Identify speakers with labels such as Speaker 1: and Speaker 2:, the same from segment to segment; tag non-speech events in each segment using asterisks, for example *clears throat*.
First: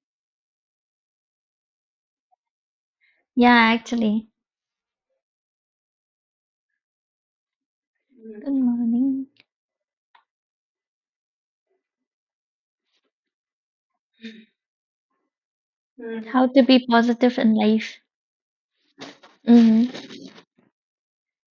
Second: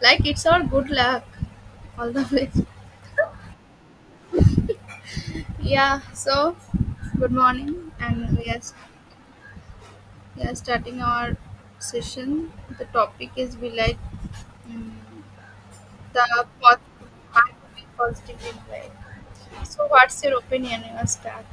Speaker 1: Like it's all good luck all the way.
Speaker 2: Yeah, actually.
Speaker 1: Yeah, so good morning and we
Speaker 2: Good
Speaker 1: are,
Speaker 2: morning.
Speaker 1: we are starting our session. The topic is we like mm the
Speaker 2: How to be
Speaker 1: positive,
Speaker 2: positive
Speaker 1: how to
Speaker 2: in
Speaker 1: be
Speaker 2: life.
Speaker 1: positively like. So
Speaker 2: hmm
Speaker 1: what's your opinion? You start.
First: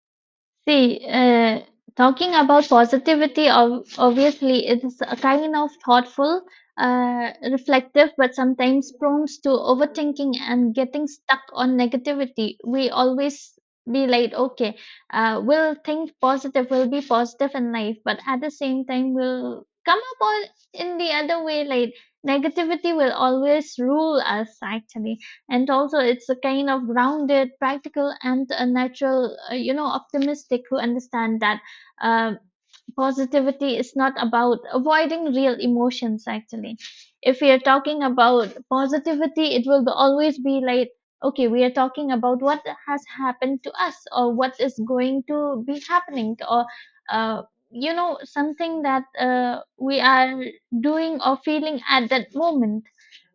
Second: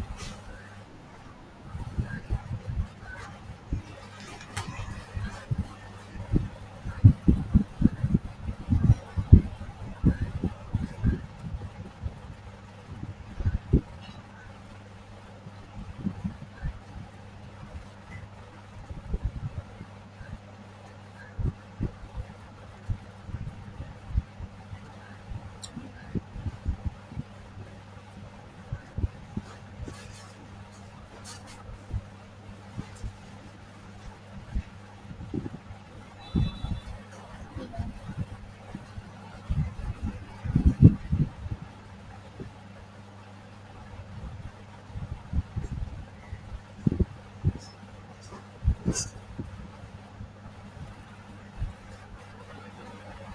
Speaker 2: See, talking about positivity, obviously, it is a kind of thoughtful, reflective, but sometimes prone to overthinking and getting stuck on negativity. We always be like, okay, we'll think positive, we'll be positive in life, but at the same time, we'll come up on in the other way, like negativity will always rule us, actually. And also it's a kind of grounded, practical, and a natural you know, optimistic who understand that uh, positivity is not about avoiding real emotions, actually. If we are talking about positivity, it will always be like, okay, we are talking about what has happened to us or what is going to be happening, or uh, you know, something that we are doing or feeling at that moment.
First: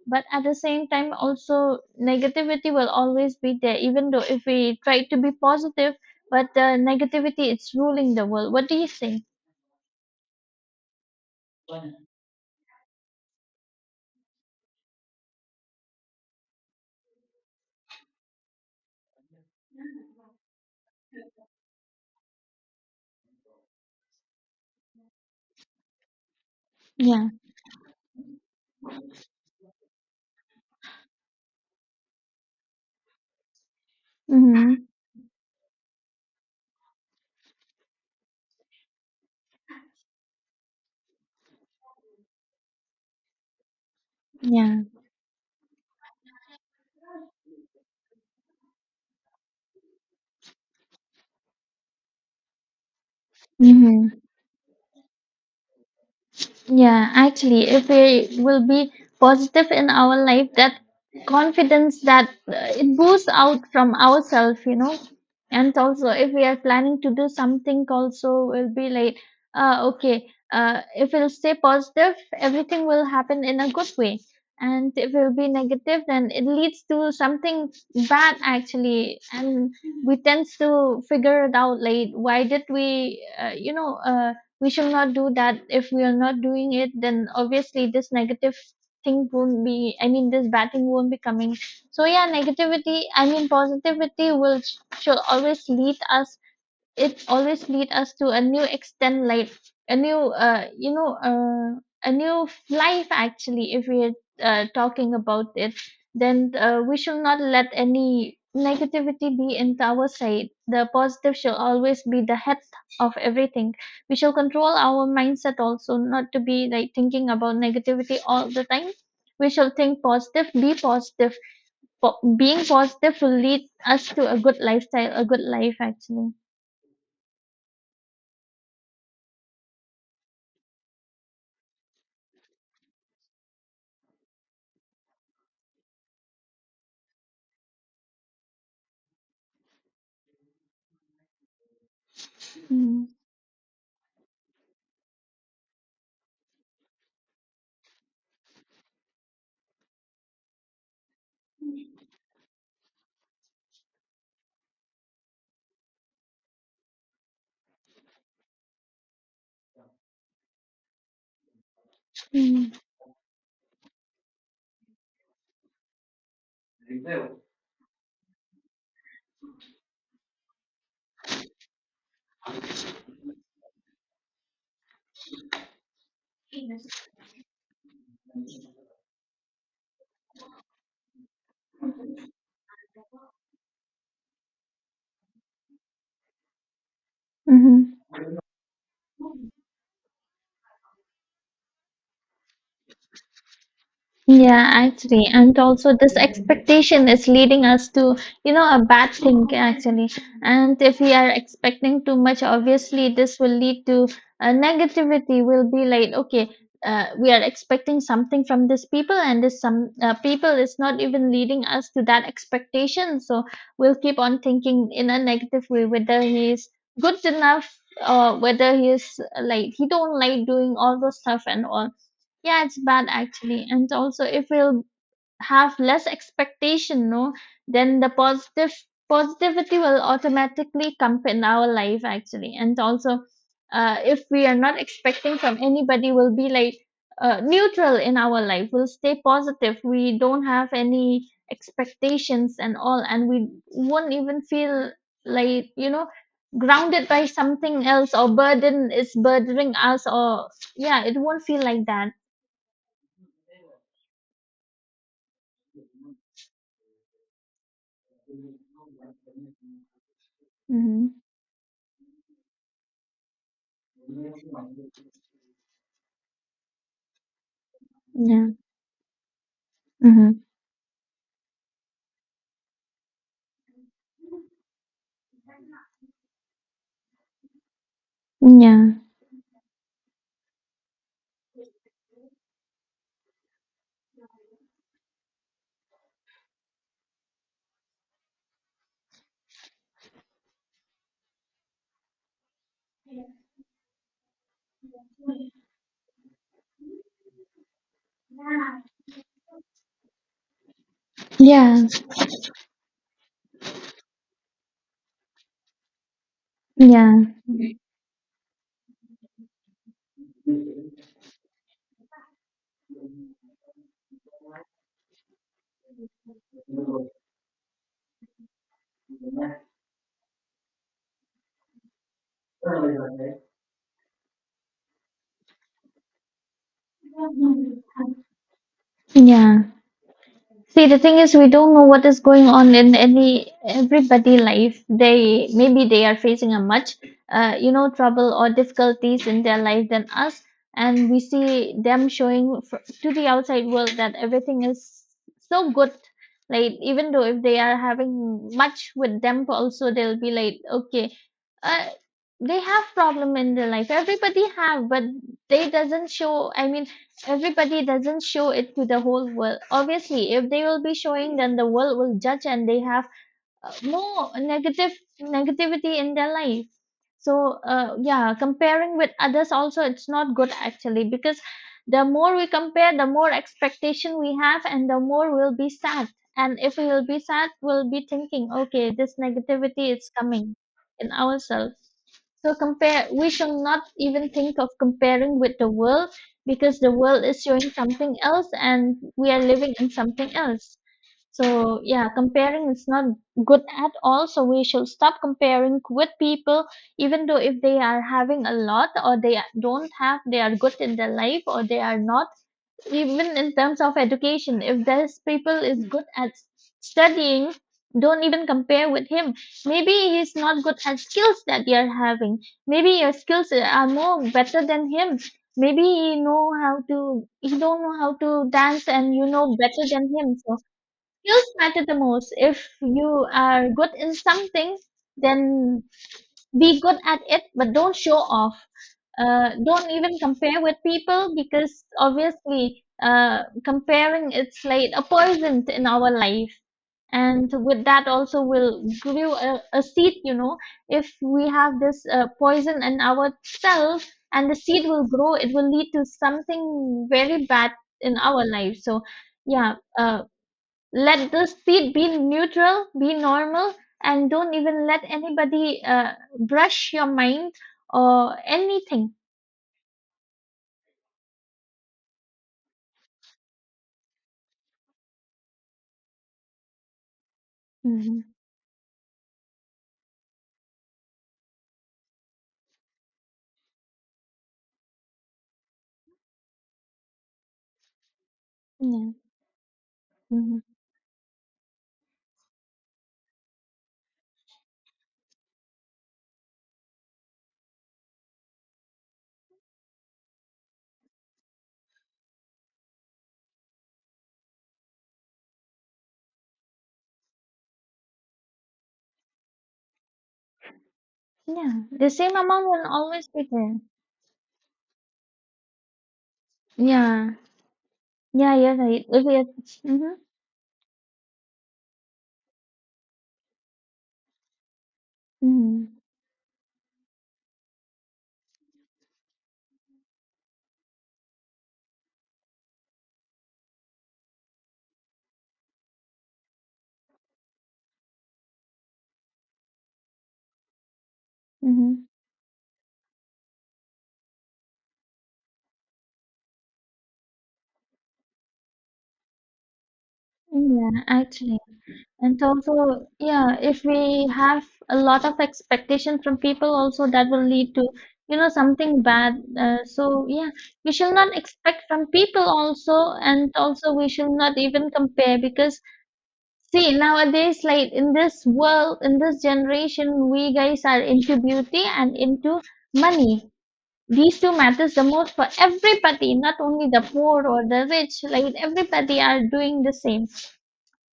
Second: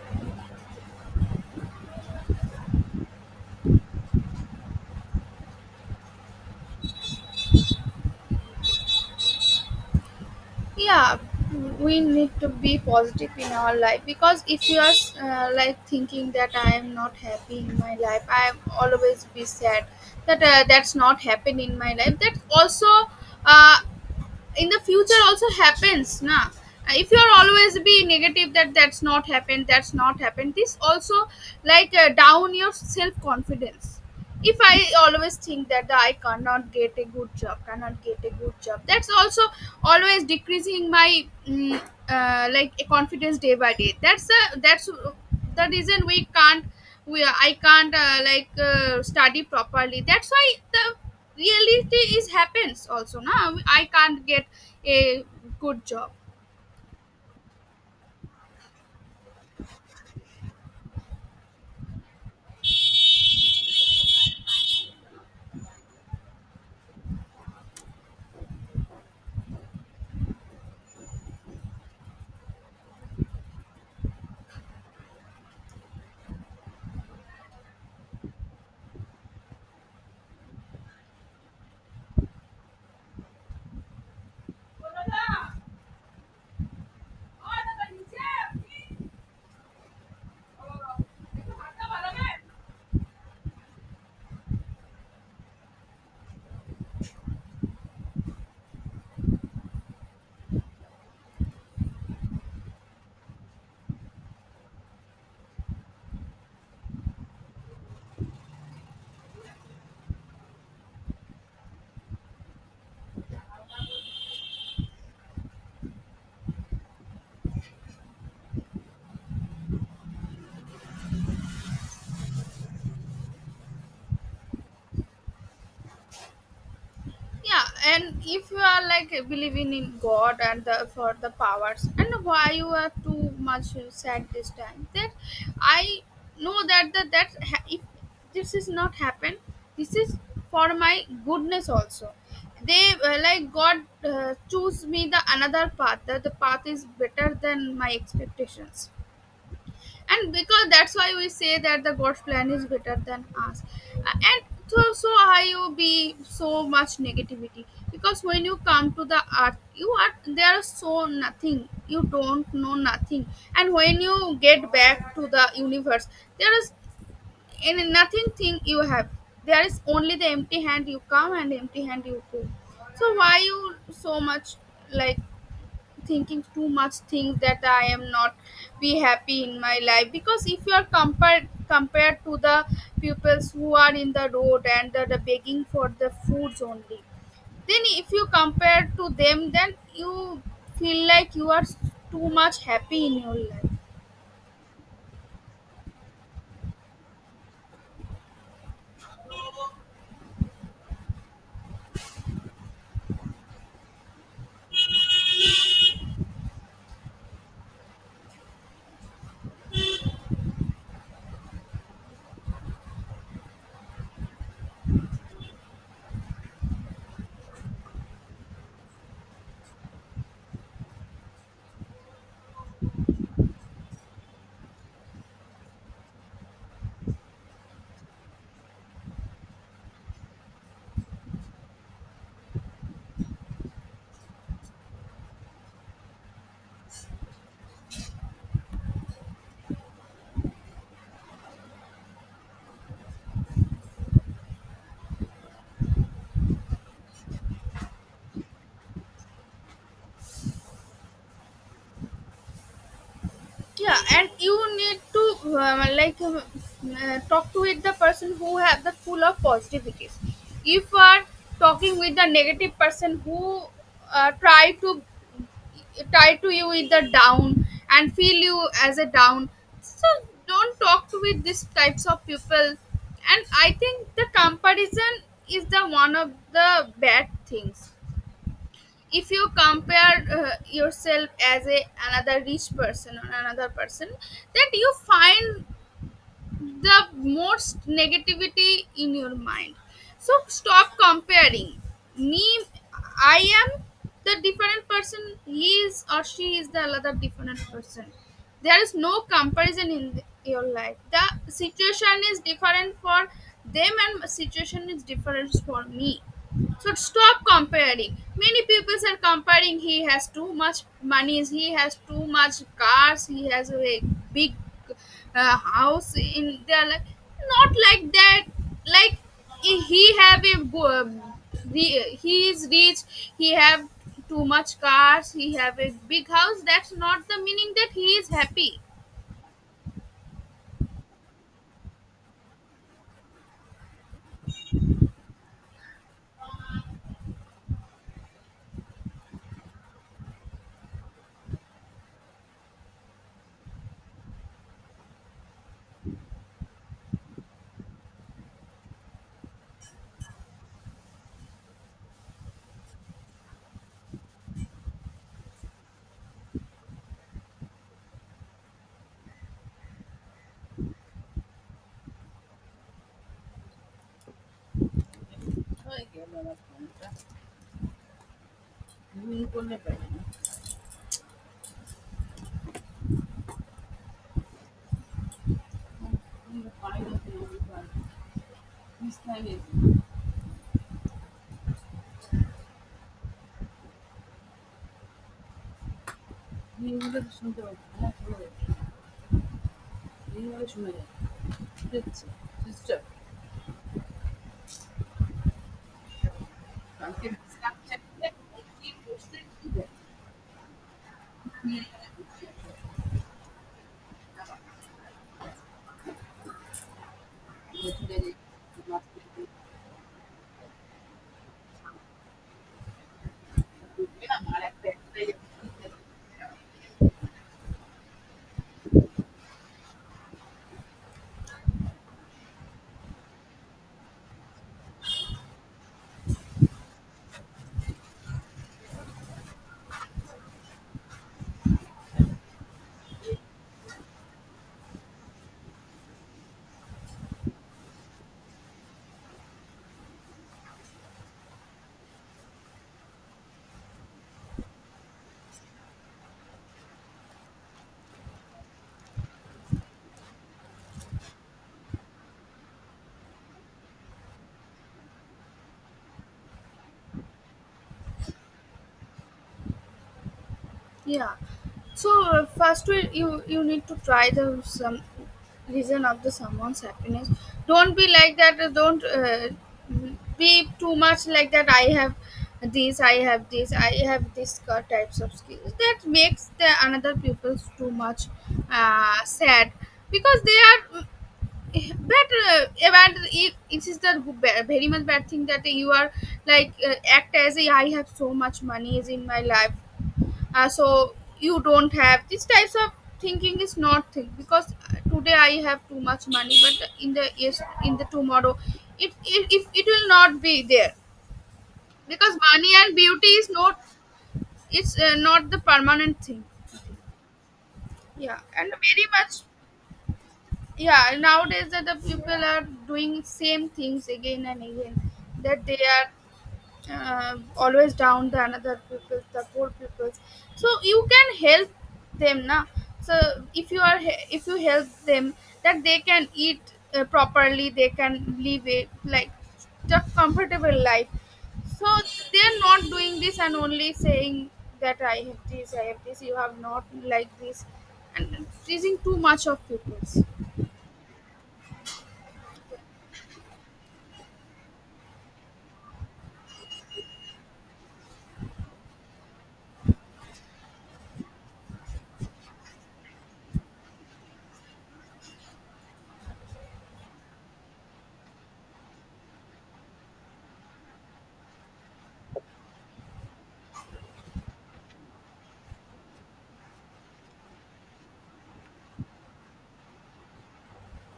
Speaker 2: But at the same time, also negativity will always be there, even though if we try to be positive, but the negativity is ruling the world. What do you think?
Speaker 1: Yeah, we need to be positive in our life, because if you are like thinking that I am not happy in my life, I am always be sad, that that's not happened in my life, that also uh, in the future also happens, na. If you
Speaker 2: Yeah.
Speaker 1: are always be negative, that's not happened, that's not happened, this also, like down your self confidence. If I
Speaker 2: Mm-hmm.
Speaker 1: always think that I cannot get a good job, cannot get a good job, that's also always decreasing my like a confidence day by day. That's the
Speaker 2: Yeah.
Speaker 1: that's the reason we can't, we I can't like study properly. That's why the reality is happens also now. I
Speaker 2: Mm-hmm.
Speaker 1: can't get a good job.
Speaker 2: Yeah, actually, if we will be positive in our life, that confidence, that it boosts out from ourselves, you know. And also, if we are planning to do something, also will be like, okay, if we'll stay positive, everything will happen in a good way. And if we'll be negative, then it leads to something bad, actually. And we tend to figure it out late. Why did we, you know, we should not do that. If we are not doing it, then obviously this negative thing won't be, I mean, this bad thing won't be coming. So, yeah, negativity, I mean, positivity will should always lead us, it always lead us to a new extent, like a new you know a new life, actually. If we're talking about it, then we should not let any negativity be into our side. The positive shall always be the head of everything. We shall control our mindset also, not to be like thinking about negativity all the time. We shall think positive, be positive. Being positive will lead us to a good lifestyle, a good life, actually.
Speaker 1: Yeah, and if you are like believing in god and the, for the powers, and why you are too much sad this time, that I know that if this is not happen, this is for my goodness also. They
Speaker 2: Mm.
Speaker 1: like god choose me the another path, that the path is better than my expectations. And because that's why we say that the god's plan is better than us. And so how you be so much negativity? Because when you come to the earth, you are, there is so nothing, you don't
Speaker 2: Mm-hmm.
Speaker 1: know nothing. And when you get back to the universe, there is in nothing thing you have, there is only the empty hand you come and empty hand you go. So why you so much like thinking too much, think that I am not be happy in my life? Because if you are compared to the pupils who are in the road and the begging for the foods only, then
Speaker 2: Mm-hmm.
Speaker 1: if you compare to them, then you feel like you are too much happy in your life.
Speaker 2: Yeah, actually, and also this expectation is leading us to, you know, a bad thing, actually. And if we are expecting too much, obviously this will lead to a negativity. Will be like, okay, we are expecting something from these people, and this some people is not even leading us to that expectation. So we'll keep on thinking in a negative way whether he is good enough, or whether he is like, he don't like doing all those stuff and all. Yeah, it's bad, actually. And also, if we'll have less expectation, no, then the positive positivity will automatically come in our life, actually. And also, if we are not expecting from anybody, we'll be like neutral in our life. We'll stay positive. We don't have any expectations and all, and we won't even feel like, you know, grounded by something else, or burden is burdening us, or yeah, it won't feel like that.
Speaker 1: Yeah, and you need to like talk to with the person who have the full of positivities. If you
Speaker 2: Мгм.
Speaker 1: are talking with the negative person who try to tie to you with the down and feel
Speaker 2: Да.
Speaker 1: you as a down, so
Speaker 2: Мгм.
Speaker 1: don't talk to with these types of people. And I think the comparison is the one of the bad things.
Speaker 2: Ня.
Speaker 1: If you compare yourself as a another rich person or another person, that you find the most negativity in your mind. So stop comparing me. I am the different person, he is or she is the other different person. There is no comparison in your life. The
Speaker 2: Я.
Speaker 1: situation is different for them and situation is different for me. So
Speaker 2: Я.
Speaker 1: stop comparing. Many people are comparing. He has too much money. He has too much cars. He has a big house. In their life. Not like that. Like he have a he is rich. He have too much cars. He have a big house. That's not the meaning that he is happy.
Speaker 2: Я. See, the thing is, we don't know what is going on in any everybody life. They, maybe they are facing a much, you know, trouble or difficulties in their life than us, and we see them showing to the outside world that everything is so good. Like, even though if they are having much with them, also they'll be like, okay, uh, they have problem in their life. Everybody have, but they doesn't show. I mean, everybody doesn't show it to the whole world. Obviously, if they will be showing, then the world will judge, and they have more negative negativity in their life. So yeah, comparing with others also, it's not good, actually, because the more we compare, the more expectation we have, and the more we'll be sad. And if we will be sad, we'll be thinking, okay, this negativity is coming in ourselves. So compare we shall not even think of comparing with the world, because the world is showing something else and we are living in something else. So yeah, comparing is not good at all. So we should stop comparing with people, even though if they are having a lot or they are- don't have, they are good in their life or they are not. Even in terms of education, if this people is good at studying, don't even compare with him. Maybe he's not good at skills that you're having. Maybe your skills are more better than him. Maybe he don't know how to dance, and you know better than him. So skills matter the most. If you are good in something, then be good at it, but don't show off. Don't even compare with people, because obviously, comparing, it's like a poison in our life. And with that also will grow a seed, you know. If we have this poison in ourselves, and the seed will grow, it will lead to something very bad in our life. So yeah, let the seat be neutral, be normal, and don't even let anybody brush your mind or anything.
Speaker 1: Yeah. So first we, you need to try the some reason of the someone's happiness. Don't be
Speaker 2: hmm
Speaker 1: like that. Don't be too much like that. I have this. I have this. I have this kind types of skills that makes the another people's too much
Speaker 2: Yeah.
Speaker 1: sad because they
Speaker 2: hmm
Speaker 1: are. But about it, it is the very much bad thing that you are like act as a, I have so much money is in my life, so you don't have these types of thinking, is not think. Because today I have too much money, but in the yes in the tomorrow, if it will not be there.
Speaker 2: Yeah. The
Speaker 1: Because
Speaker 2: same amount
Speaker 1: money
Speaker 2: will
Speaker 1: and
Speaker 2: always
Speaker 1: beauty
Speaker 2: be
Speaker 1: is
Speaker 2: there.
Speaker 1: not, it's not the permanent thing.
Speaker 2: Yeah.
Speaker 1: Yeah,
Speaker 2: Yeah,
Speaker 1: and
Speaker 2: you're right.
Speaker 1: very
Speaker 2: If
Speaker 1: much.
Speaker 2: you hmm
Speaker 1: Yeah, nowadays that the people are doing same things again and again, that they
Speaker 2: hmm
Speaker 1: are always down the another people, the poor people. So you can help them, na. So if you are if you help them, that they can eat properly, they can live it like the comfortable life. So
Speaker 2: hmm
Speaker 1: they are not doing this and only saying that I have this, I have this. You have not like this, and pleasing too much of people.
Speaker 2: Yeah, actually. And also, yeah, if we have a lot of expectation from people, also that will lead to, you know, something bad. So yeah, we shall not expect from people also, and also we shall not even compare, because see, nowadays, like in this world, in this generation, we guys are into beauty and into money. These two matters the most for everybody, not only the poor or the rich. Like everybody are doing the same.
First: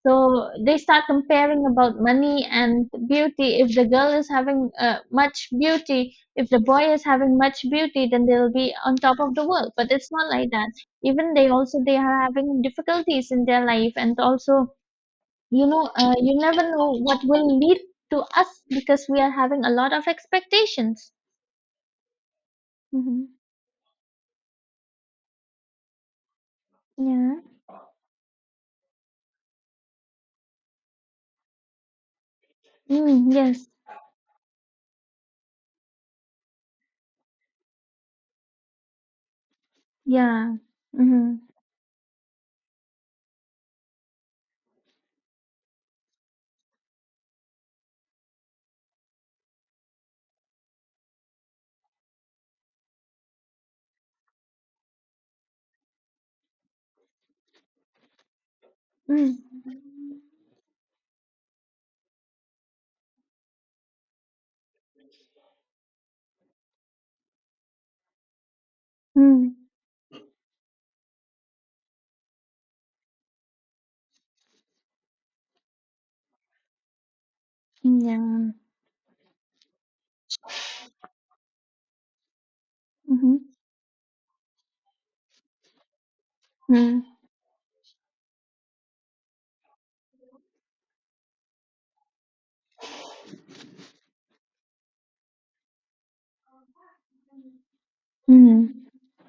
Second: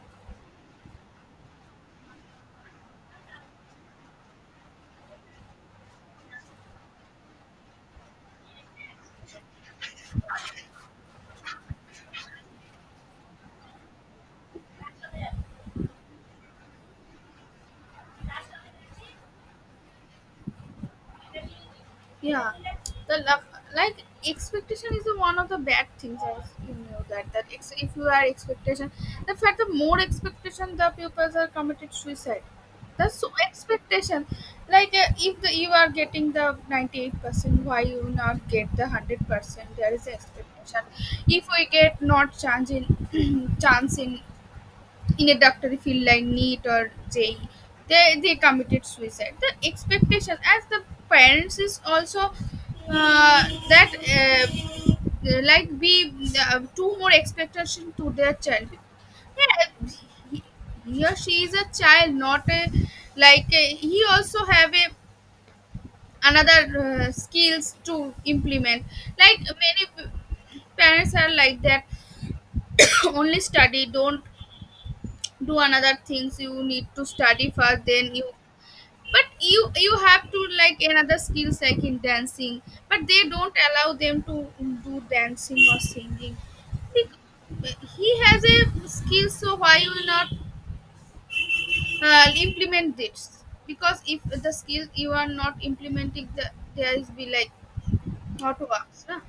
Speaker 2: So they start comparing about money and beauty. If the girl is having much beauty, if the boy is having much beauty, then they'll be on top of the world. But it's not like that. Even they also, they are having difficulties in their life, and also, you know, you never know what will lead to us, because we are having a lot of expectations.
Speaker 1: Yeah, the
Speaker 2: hmm
Speaker 1: love, like expectation is the one of the bad things. As you know that
Speaker 2: Yeah.
Speaker 1: if you are expectation, the fact the more expectation, the pupils are committed suicide. That's so
Speaker 2: Mm, yes.
Speaker 1: expectation. Like if you are getting the 98%, why you not get the 100%? There is
Speaker 2: Yeah.
Speaker 1: expectation.
Speaker 2: Mm-hmm.
Speaker 1: If we get not chance in *clears throat* chance in a doctor, field like NEET or JE, they committed suicide. The expectation as the parents is also uh, that like we too more expectation to their child. Yeah, he, he or she is a child, not a like he also have a another skills to implement. Like
Speaker 2: Mm-hmm.
Speaker 1: many parents are like that, *coughs* only study, don't do another things, you need to study first, then you.
Speaker 2: Yeah.
Speaker 1: But you have to like another skills, like in dancing, but they
Speaker 2: Mm-hmm.
Speaker 1: don't allow them to do dancing or singing. He has a skill, so why you will not implement this? Because if the skill you are not implementing, the there is be like how to
Speaker 2: Mm-hmm.
Speaker 1: works, huh?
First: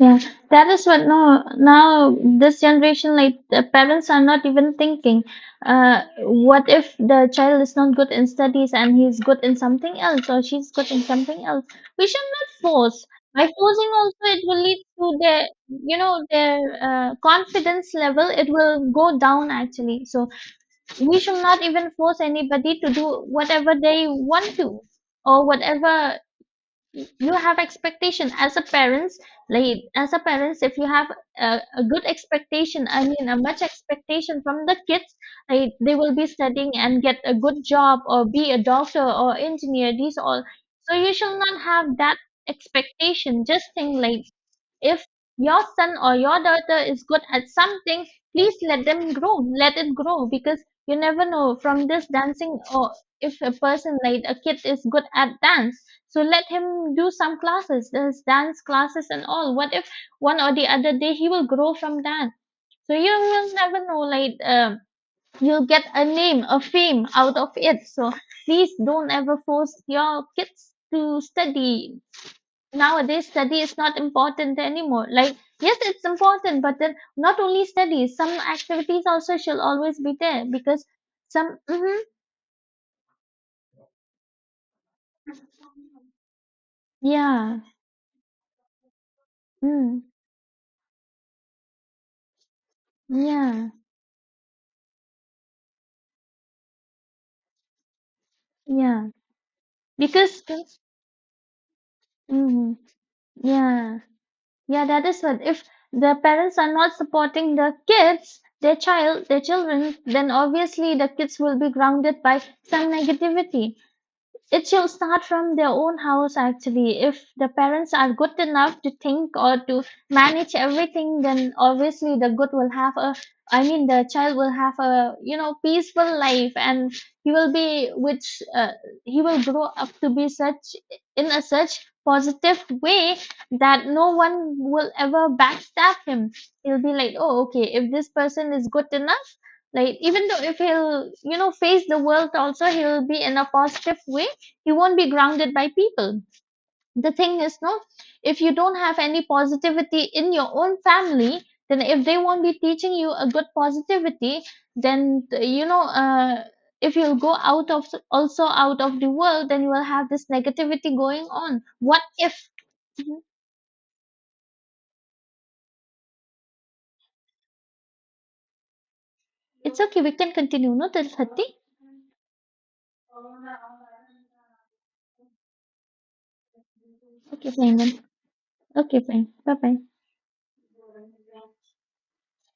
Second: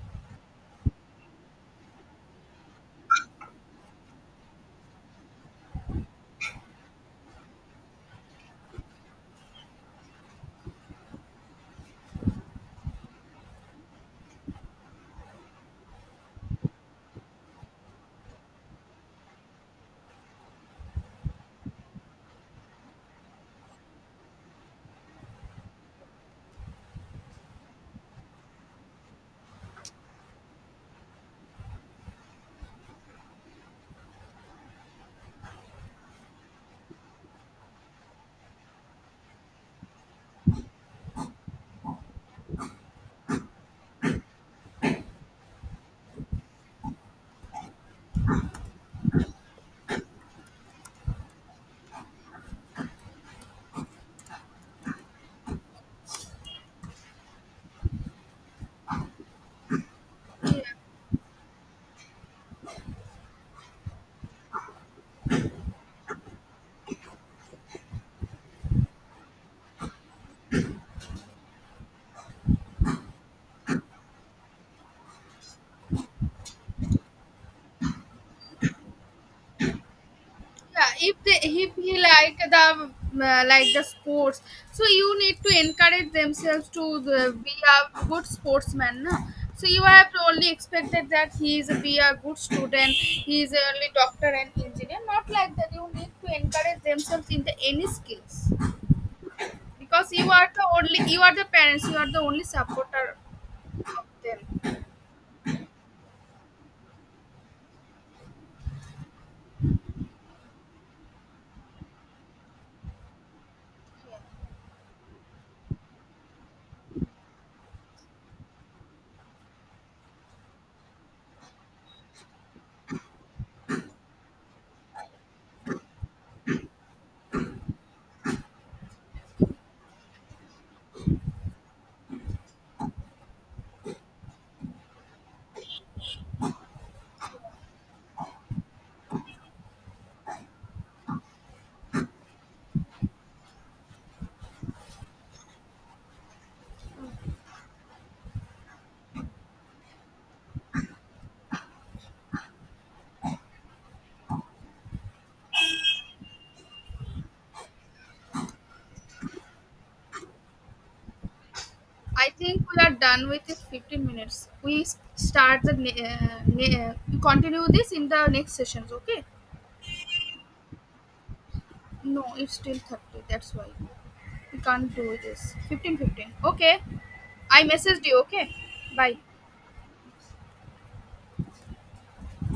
Speaker 2: Yeah, that is what. No, now this generation, like the parents are not even thinking. What if the child is not good in studies and he's good in something else, or she's good in something else? We should not force. By forcing, also, it will lead to their, you know, their confidence level. It will go down, actually. So we should not even force anybody to do whatever they want to, or whatever, you have expectation as a parents. Like, as a parents, if you have a good expectation, I mean a much expectation from the kids, like they will be studying and get a good job, or be a doctor or engineer, these all. So you shall not have that expectation. Just think like, if your son or your daughter is good at something, please let them grow. Let it grow, because you never know from this dancing, or if a person like a kid is good at dance, so let him do some classes, there's dance classes and all. What if one or
Speaker 1: Yeah.
Speaker 2: the other day he will grow from that? So you will never know, like, you'll get a name, a fame out of it. So please don't ever force your kids to study. Nowadays, study is not important anymore. Like, yes, it's important, but then not only study, some activities also shall always be there, because
Speaker 1: Yeah, if they,
Speaker 2: some
Speaker 1: if he like the sports, so you need to encourage themselves to the, be
Speaker 2: yeah,
Speaker 1: a good sportsman, no? So you
Speaker 2: mm,
Speaker 1: have to only expected that he is a, be a good student, he is
Speaker 2: yeah,
Speaker 1: only doctor and engineer. Not like that, you need to encourage themselves in the any skills,
Speaker 2: yeah,
Speaker 1: because you
Speaker 2: because
Speaker 1: are the only, you are the parents, you are the only
Speaker 2: mm,
Speaker 1: supporter
Speaker 2: yeah,
Speaker 1: of them.
Speaker 2: yeah, that is what. If the parents are not supporting the kids, their child, their children, then obviously the kids will be grounded by some negativity. It should start from their own house, actually. If the parents are good enough to think or to manage everything, then obviously the good will have a, I mean, the child will have a, you know, peaceful life, and he will be which he will grow up to be such, in a such positive way that no one will ever backstab him. He'll be like, oh okay, if this person is good enough, like even though if he'll, you know, face the world also, he'll be in a positive way. You won't be grounded by people. The thing is, no, if you don't have any positivity in your own family, then if they won't be teaching you a good positivity, then you know, if you go out of, also out of the world, then you will have this negativity going on. What
Speaker 1: I
Speaker 2: if
Speaker 1: think we are
Speaker 2: Mhm.
Speaker 1: done with this 15 minutes. We start the we continue this in the next sessions. Okay?
Speaker 2: It's okay, we can continue, no, till 30.
Speaker 1: No, it's still 30. That's why we can't do this. 15, 15. Okay.
Speaker 2: Okay,
Speaker 1: I
Speaker 2: fine then.
Speaker 1: messaged you. Okay.
Speaker 2: Okay,
Speaker 1: Bye.
Speaker 2: fine. Bye bye.